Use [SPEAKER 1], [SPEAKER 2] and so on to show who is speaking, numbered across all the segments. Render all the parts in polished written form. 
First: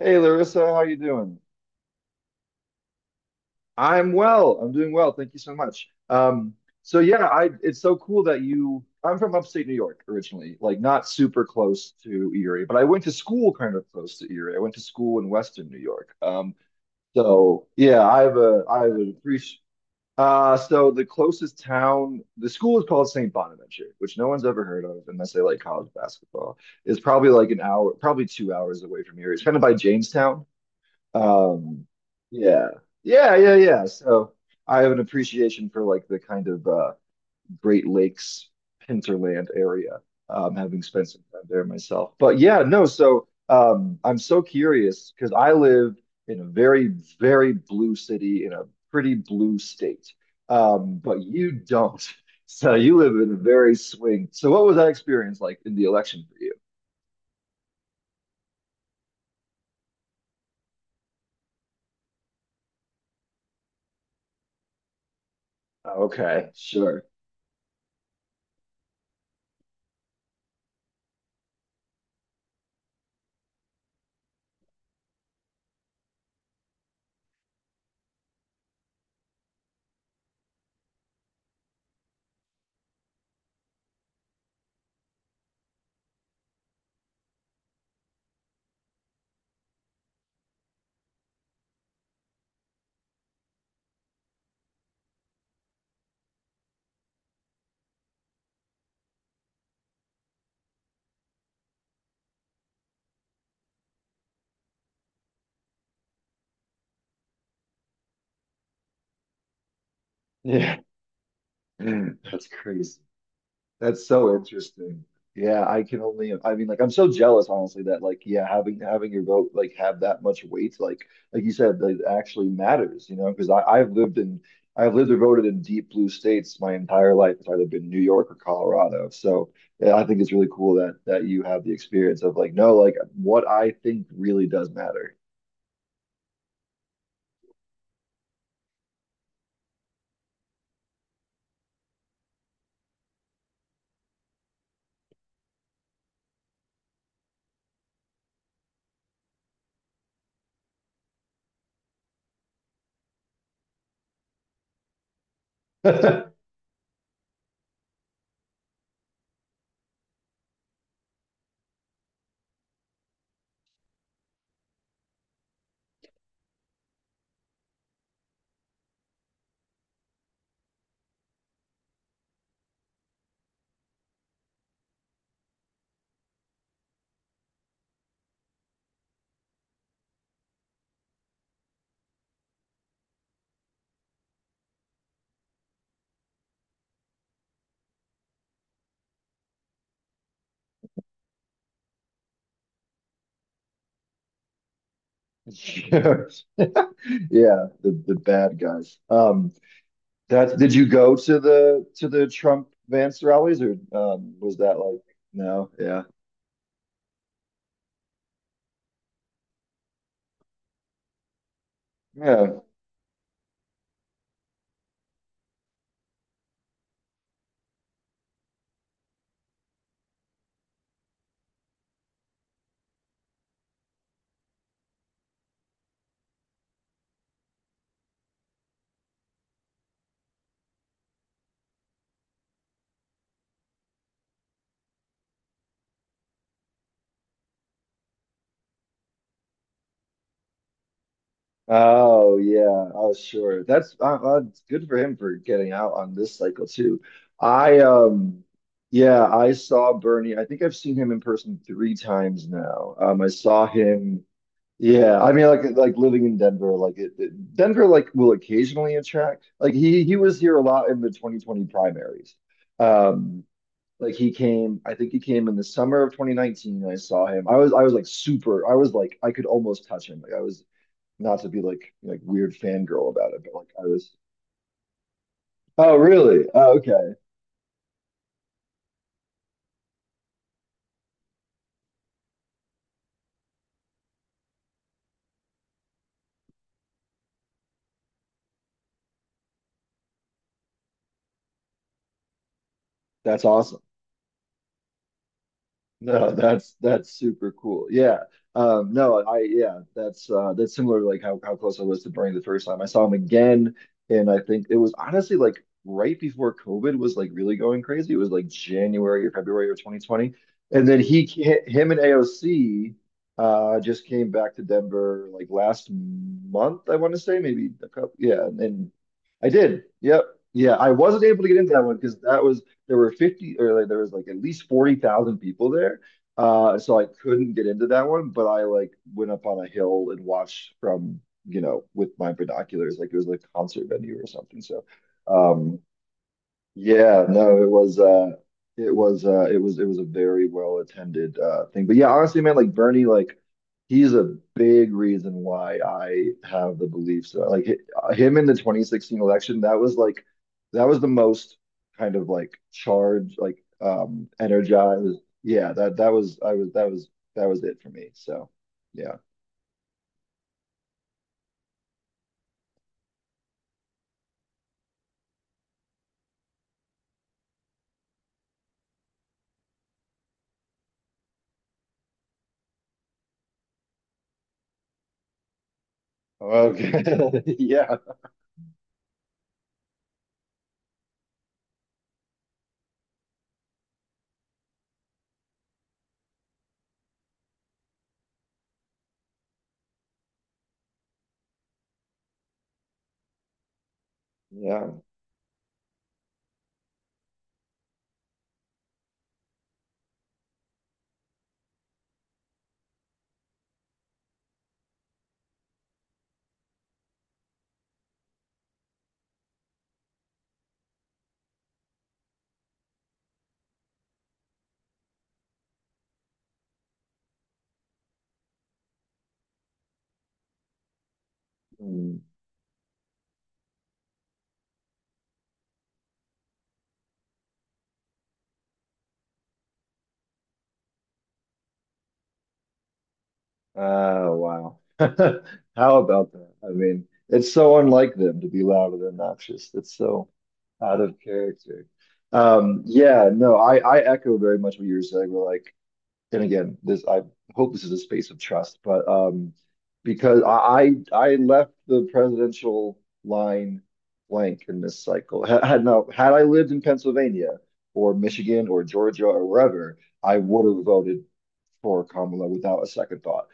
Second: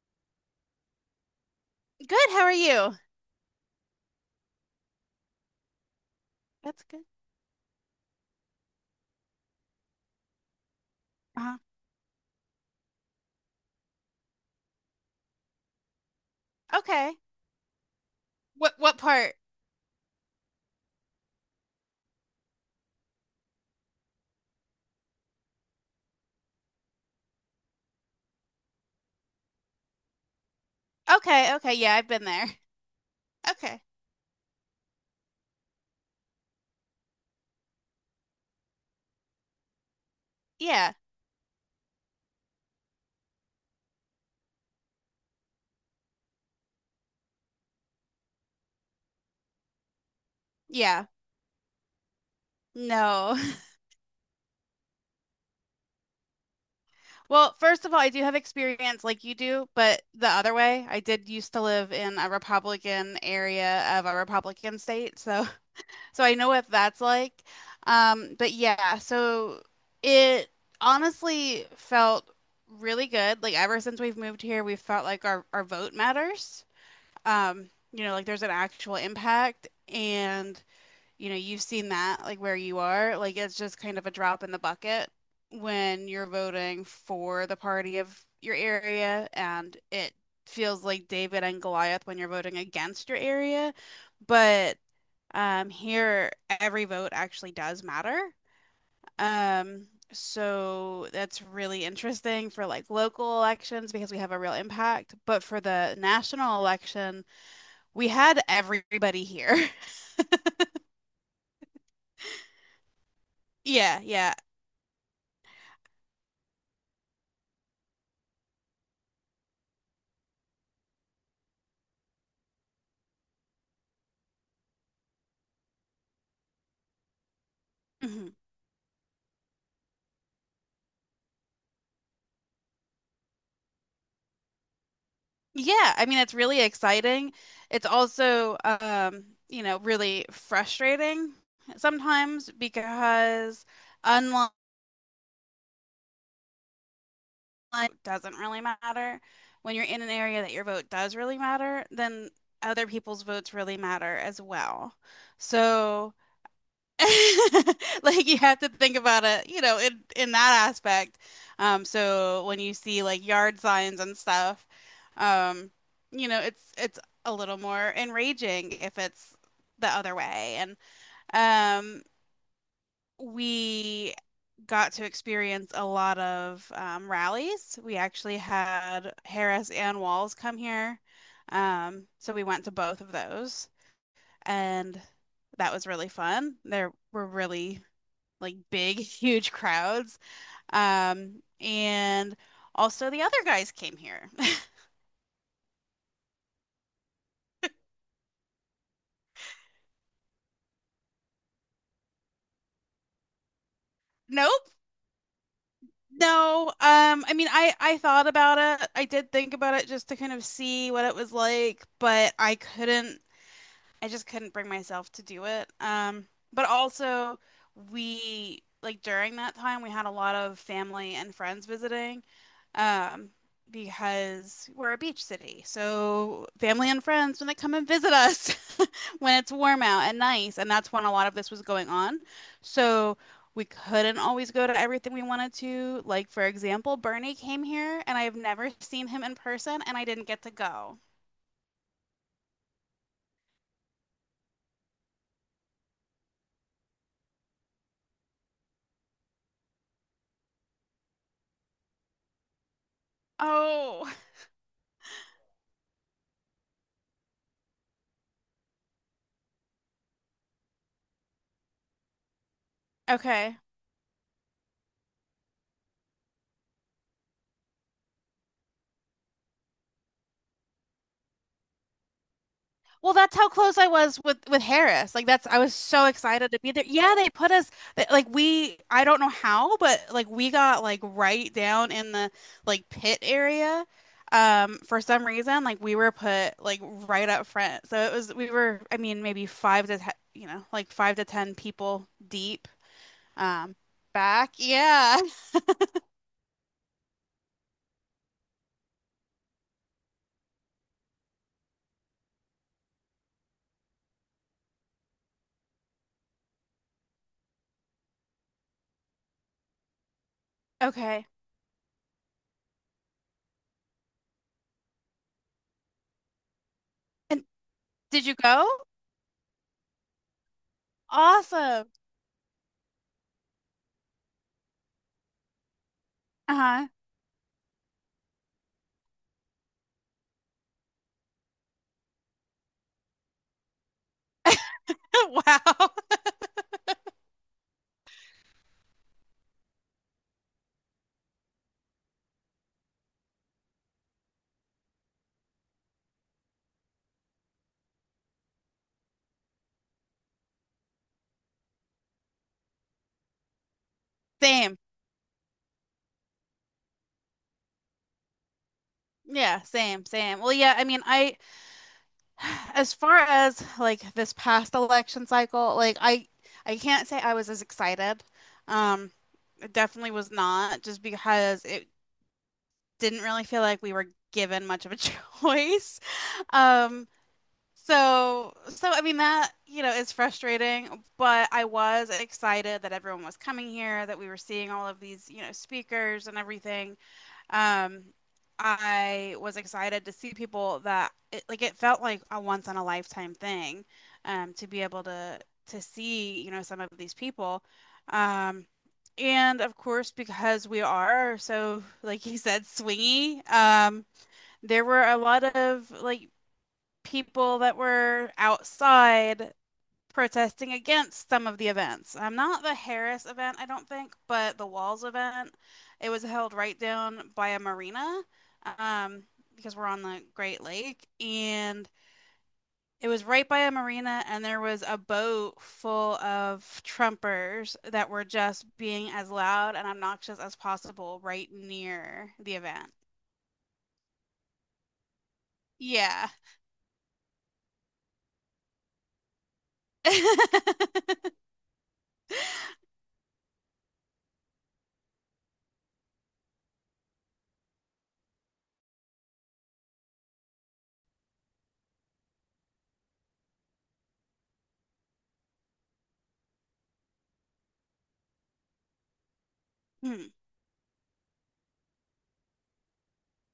[SPEAKER 1] Hey Larissa, how you doing?
[SPEAKER 2] Good, how are you?
[SPEAKER 1] I'm well. I'm doing well. Thank you so much.
[SPEAKER 2] That's
[SPEAKER 1] So
[SPEAKER 2] good.
[SPEAKER 1] yeah, I it's so cool that you I'm from upstate New York originally, like not super
[SPEAKER 2] Uh-huh.
[SPEAKER 1] close to Erie, but I went to school kind of close to Erie. I went to school in Western New York.
[SPEAKER 2] Okay. What
[SPEAKER 1] I have
[SPEAKER 2] what
[SPEAKER 1] a
[SPEAKER 2] part?
[SPEAKER 1] appreci so the closest town, the school is called St. Bonaventure, which no one's ever heard of unless they like college basketball. It's probably like an hour, probably 2 hours away from here. It's kind of by Jamestown.
[SPEAKER 2] Okay, okay,
[SPEAKER 1] Um,
[SPEAKER 2] yeah, I've been there.
[SPEAKER 1] yeah, yeah, yeah,
[SPEAKER 2] Okay.
[SPEAKER 1] yeah. So I have an appreciation for like the kind of Great Lakes hinterland area, having
[SPEAKER 2] Yeah.
[SPEAKER 1] spent some time there myself. But yeah, no. So I'm so curious because I live in a very, very blue city in a pretty blue state,
[SPEAKER 2] Yeah.
[SPEAKER 1] but you don't. So you live in
[SPEAKER 2] No.
[SPEAKER 1] a very swing. So what was that experience like in the election for you?
[SPEAKER 2] Well, first of all, I do have experience like you do, but the other way, I did used to live in a Republican area of a Republican state, so so I know
[SPEAKER 1] Okay,
[SPEAKER 2] what that's
[SPEAKER 1] sure.
[SPEAKER 2] like. But yeah, so it honestly felt really good. Like ever since we've moved here, we've felt like our vote matters. You know, like there's an actual impact, and you know, you've seen that like where you are, like it's just kind of a drop in the bucket when you're voting for the party of your area, and it feels like David and Goliath when you're voting against your area. But here every vote actually does matter. So that's really interesting for like local elections because we have a real impact. But for the national election, we had everybody here.
[SPEAKER 1] Yeah, that's crazy.
[SPEAKER 2] Yeah,
[SPEAKER 1] That's
[SPEAKER 2] yeah.
[SPEAKER 1] so interesting. Yeah, I can only, I mean, like, I'm so jealous, honestly, that like, yeah, having your vote like have that much weight, like you said, that it actually matters, you know, because I've lived or voted in deep blue states my entire life. It's either been New York
[SPEAKER 2] Hmm.
[SPEAKER 1] or Colorado. So yeah, I think it's really cool that you have the experience of like, no, like what I think really does matter.
[SPEAKER 2] Yeah, I mean it's really exciting. It's also you know, really frustrating sometimes because unlike it doesn't really matter. When you're in an area that your vote does really matter, then other people's votes really matter as well. So like you have to think about it, you know, in that aspect. So when you see like yard signs and stuff, um, you know, it's a little more enraging if it's the other way. And um, we got to experience a lot of rallies. We actually had Harris and Walls come here, so we went to both of those, and that was really fun. There were really like big, huge crowds. And also the other guys came here.
[SPEAKER 1] Yeah, the bad guys. That did you go to the Trump Vance rallies or was
[SPEAKER 2] Nope.
[SPEAKER 1] that like no? Yeah,
[SPEAKER 2] No. I mean, I thought about it. I did think about it just to kind of see what it was like, but I
[SPEAKER 1] yeah.
[SPEAKER 2] couldn't. I just couldn't bring myself to do it. But also, we like during that time we had a lot of family and friends visiting, um, because we're a beach city. So family and friends when they come and visit us when it's warm out and nice, and that's when a lot of this was going on. So we couldn't always go to everything we wanted to. Like for example, Bernie came here, and I have never seen him in person, and I didn't get to go.
[SPEAKER 1] Oh yeah. Oh sure. That's it's good for him for getting out on this cycle too. I um yeah, I saw Bernie. I think I've seen him in person 3 times now. I saw
[SPEAKER 2] Oh,
[SPEAKER 1] him. Yeah, I mean like living in Denver, like Denver like will occasionally attract. Like he was here a lot in the 2020 primaries. Um,
[SPEAKER 2] okay.
[SPEAKER 1] Like he came, I think he came in the summer of 2019. And I saw him. I was like super. I was like I could almost touch him. Like I was not to be like weird fangirl
[SPEAKER 2] Well,
[SPEAKER 1] about
[SPEAKER 2] that's
[SPEAKER 1] it,
[SPEAKER 2] how
[SPEAKER 1] but like
[SPEAKER 2] close
[SPEAKER 1] I
[SPEAKER 2] I
[SPEAKER 1] was.
[SPEAKER 2] was with Harris. Like that's I was
[SPEAKER 1] Oh
[SPEAKER 2] so
[SPEAKER 1] really?
[SPEAKER 2] excited to be
[SPEAKER 1] Oh
[SPEAKER 2] there.
[SPEAKER 1] okay,
[SPEAKER 2] Yeah, they put us like we I don't know how, but like we got like right down in the like pit area. For some reason, like we were put like right up front. So it was we were I mean maybe five to ten, you know, like five to ten people deep.
[SPEAKER 1] that's
[SPEAKER 2] Um,
[SPEAKER 1] awesome.
[SPEAKER 2] Back. Yeah.
[SPEAKER 1] No, that's super cool. Yeah. No, I yeah, that's similar to like how close I was to Bernie the first time. I saw him again and I think it was honestly like right before COVID was like really going crazy. It was like January or February of 2020. And then
[SPEAKER 2] Okay.
[SPEAKER 1] him and AOC just came back to Denver like last month, I want to say,
[SPEAKER 2] And
[SPEAKER 1] maybe a couple
[SPEAKER 2] did you
[SPEAKER 1] yeah,
[SPEAKER 2] go?
[SPEAKER 1] and I did. Yep. Yeah, I wasn't able to get into that
[SPEAKER 2] Awesome.
[SPEAKER 1] one because that was there were 50 or like, there was like at least 40,000 people there. Uh,
[SPEAKER 2] Uh-huh.
[SPEAKER 1] so I couldn't get into that one, but I like went up on a hill and watched from, you know, with my binoculars, like it was like a concert venue or something. So, um,
[SPEAKER 2] Wow.
[SPEAKER 1] yeah, no, it was it was a very well attended thing. But yeah, honestly, man, like Bernie, like he's a big reason why I have the beliefs that like him in the 2016 election, that was like that was the most kind of like charged, like
[SPEAKER 2] Same.
[SPEAKER 1] energized. Yeah, that that was I was that was that was it for me. So yeah.
[SPEAKER 2] Yeah, same, same. Well, yeah, I mean, I as far as like this past election cycle, like I can't say I was as excited. Um, it definitely was not just because it didn't really feel like we were given much of a choice.
[SPEAKER 1] Okay.
[SPEAKER 2] Um,
[SPEAKER 1] Yeah.
[SPEAKER 2] so I mean that, you know, is frustrating, but I was excited that everyone was coming here, that we were seeing all of these, you know, speakers and everything. Um, I was excited to see people that it, like it felt like a once in a lifetime thing, to be
[SPEAKER 1] Yeah.
[SPEAKER 2] able to see, you know, some of these people. Um, and of course, because we are so, like he said, swingy, there were a lot of like people that were outside protesting against some of the events. Not the Harris event, I don't think, but the Walls event. It was held right down by a marina, um, because we're on the Great Lake, and
[SPEAKER 1] Mm.
[SPEAKER 2] it was right by a marina, and there was a boat full of Trumpers that were just being as loud and obnoxious as possible right near the event.
[SPEAKER 1] Oh, wow. How
[SPEAKER 2] Yeah.
[SPEAKER 1] about that? I mean, it's so unlike them to be loud and obnoxious. That's so out of character. Yeah, no, I echo very much what you were saying. We're like, and again, this I hope this is a space of trust, but because I left the presidential line blank in this cycle. Had, had no, had I lived in Pennsylvania or Michigan or Georgia or wherever,
[SPEAKER 2] Hmm.
[SPEAKER 1] I would have voted for Kamala without a second thought.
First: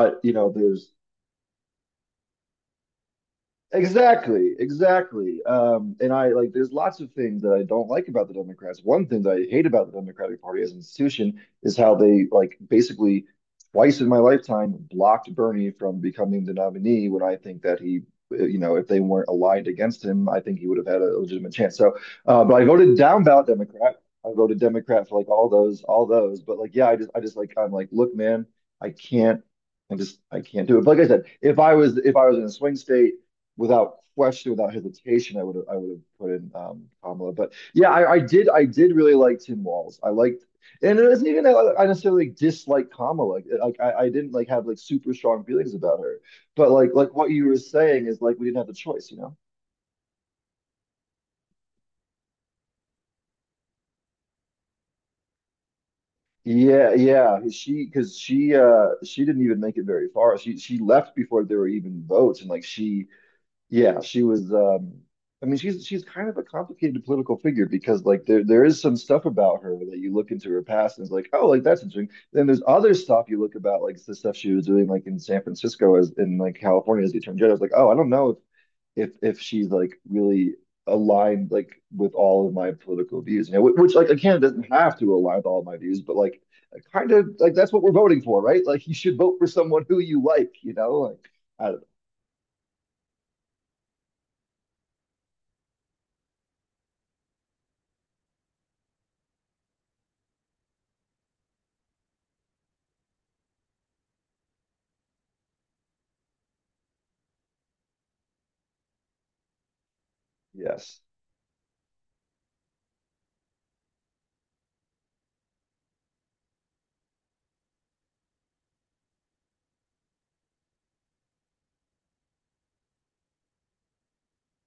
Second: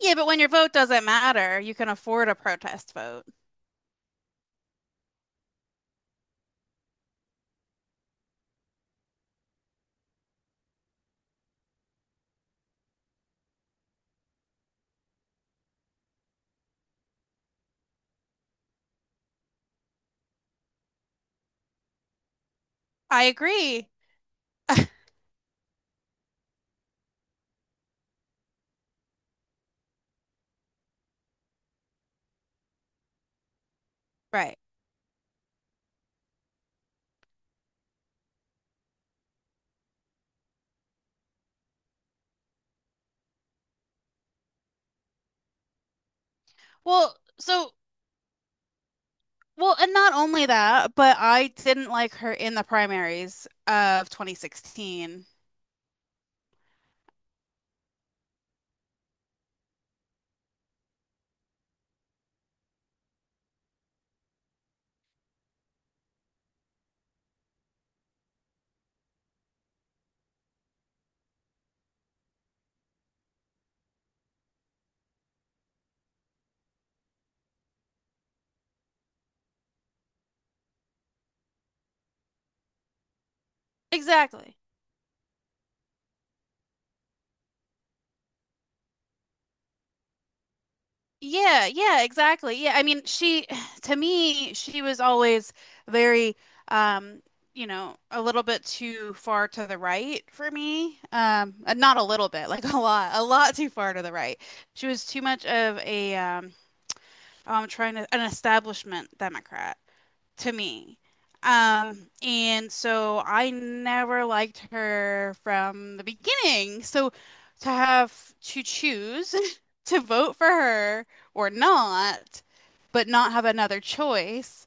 [SPEAKER 2] Yeah, but
[SPEAKER 1] you
[SPEAKER 2] when your
[SPEAKER 1] know,
[SPEAKER 2] vote
[SPEAKER 1] there's
[SPEAKER 2] doesn't matter, you can afford a protest vote.
[SPEAKER 1] Exactly, exactly. And I like there's lots of things that I don't like about the Democrats. One thing that I hate about the Democratic Party as an institution is how they like basically twice in my lifetime blocked Bernie from becoming the nominee when I think that you know, if they weren't aligned against him, I think he would have had a legitimate chance. So, but I voted down
[SPEAKER 2] I
[SPEAKER 1] ballot
[SPEAKER 2] agree.
[SPEAKER 1] Democrat. I voted Democrat for like all those, all those. But like, yeah, I just like, I'm like, look, man, I can't. I can't do it. But like I said, if I was in a swing state without question,
[SPEAKER 2] Right.
[SPEAKER 1] without hesitation, I would have put in Kamala. But yeah, I did really like Tim Walz. I liked, and it isn't even that like, I necessarily dislike Kamala. Like, I didn't like have like super strong feelings about her. But like
[SPEAKER 2] Well,
[SPEAKER 1] what you were
[SPEAKER 2] so
[SPEAKER 1] saying is like we didn't have the choice, you know?
[SPEAKER 2] well, and not only that, but I didn't like her in the primaries of 2016.
[SPEAKER 1] Yeah, yeah. She because she didn't even make it very far. She left before there were even votes, and like she Yeah, she was. I mean, she's kind of a complicated political figure because like there is some stuff about her that you look into her past and it's like, oh, like that's interesting. Then there's other stuff you look about, like the stuff she was doing like in San Francisco as in like California as the attorney general. I was like, oh, I don't know if she's like really aligned like with all of my political views, you know, which like again
[SPEAKER 2] Exactly.
[SPEAKER 1] doesn't have to align with all of my views, but like kind of like that's what we're voting for, right? Like you should vote for someone who you like, you know, like I
[SPEAKER 2] Yeah,
[SPEAKER 1] don't know.
[SPEAKER 2] yeah, exactly. Yeah, I mean, she to me, she was always very um, you know, a little bit too far to the right for me. Not a little bit, like a lot too far to the right. She was too much of a I'm trying to an establishment Democrat. To me.
[SPEAKER 1] Yes.
[SPEAKER 2] And so I never liked her from the beginning. So to have to choose to vote for her or not, but not have another choice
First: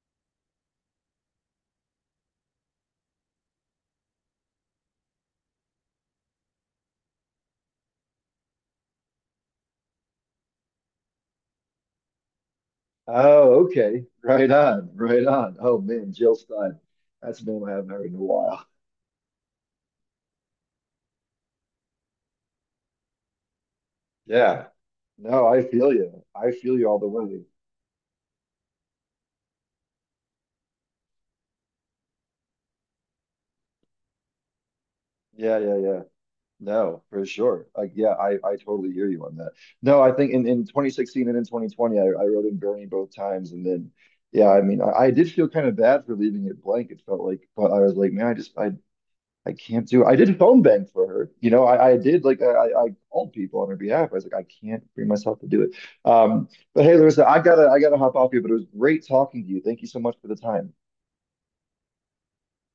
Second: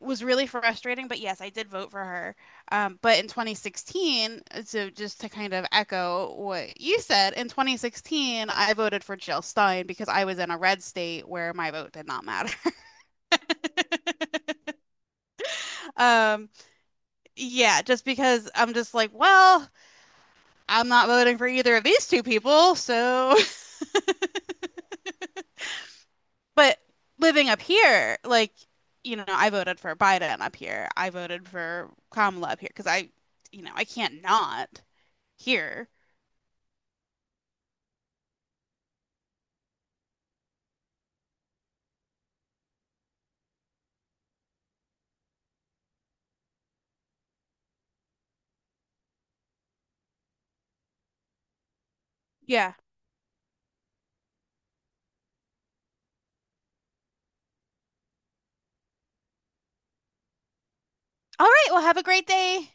[SPEAKER 2] was really frustrating. But yes, I did vote for her. But in 2016, so just to kind of echo what you said, in 2016, I voted for Jill Stein because I was in a red state where my vote did not matter.
[SPEAKER 1] Oh, okay. Right on. Right on. Oh man, Jill
[SPEAKER 2] Um,
[SPEAKER 1] Stein. That's a name I
[SPEAKER 2] yeah,
[SPEAKER 1] haven't
[SPEAKER 2] just
[SPEAKER 1] heard in a
[SPEAKER 2] because
[SPEAKER 1] while.
[SPEAKER 2] I'm just like, well, I'm not voting for either of these two people, so.
[SPEAKER 1] Yeah. No, I feel you. I feel
[SPEAKER 2] But
[SPEAKER 1] you all the way.
[SPEAKER 2] living up here, like, you know, I voted for Biden up here. I voted for Kamala up here because I, you know, I can't not
[SPEAKER 1] Yeah, yeah,
[SPEAKER 2] here.
[SPEAKER 1] yeah. No, for sure. Like, yeah, I totally hear you on that. No, I think in 2016 and in 2020, I wrote in Bernie both times. And then, yeah, I mean, I did feel kind of bad for leaving it blank. It felt like, but I was like, man, I can't do. I did phone bank for her. You know, I did like
[SPEAKER 2] Yeah.
[SPEAKER 1] I called people on her behalf. I was like, I can't bring myself to do it. Um, but hey, Larissa, I gotta hop off here. But it was great talking to you. Thank you so much for the time.
[SPEAKER 2] All right. Well, have a great day.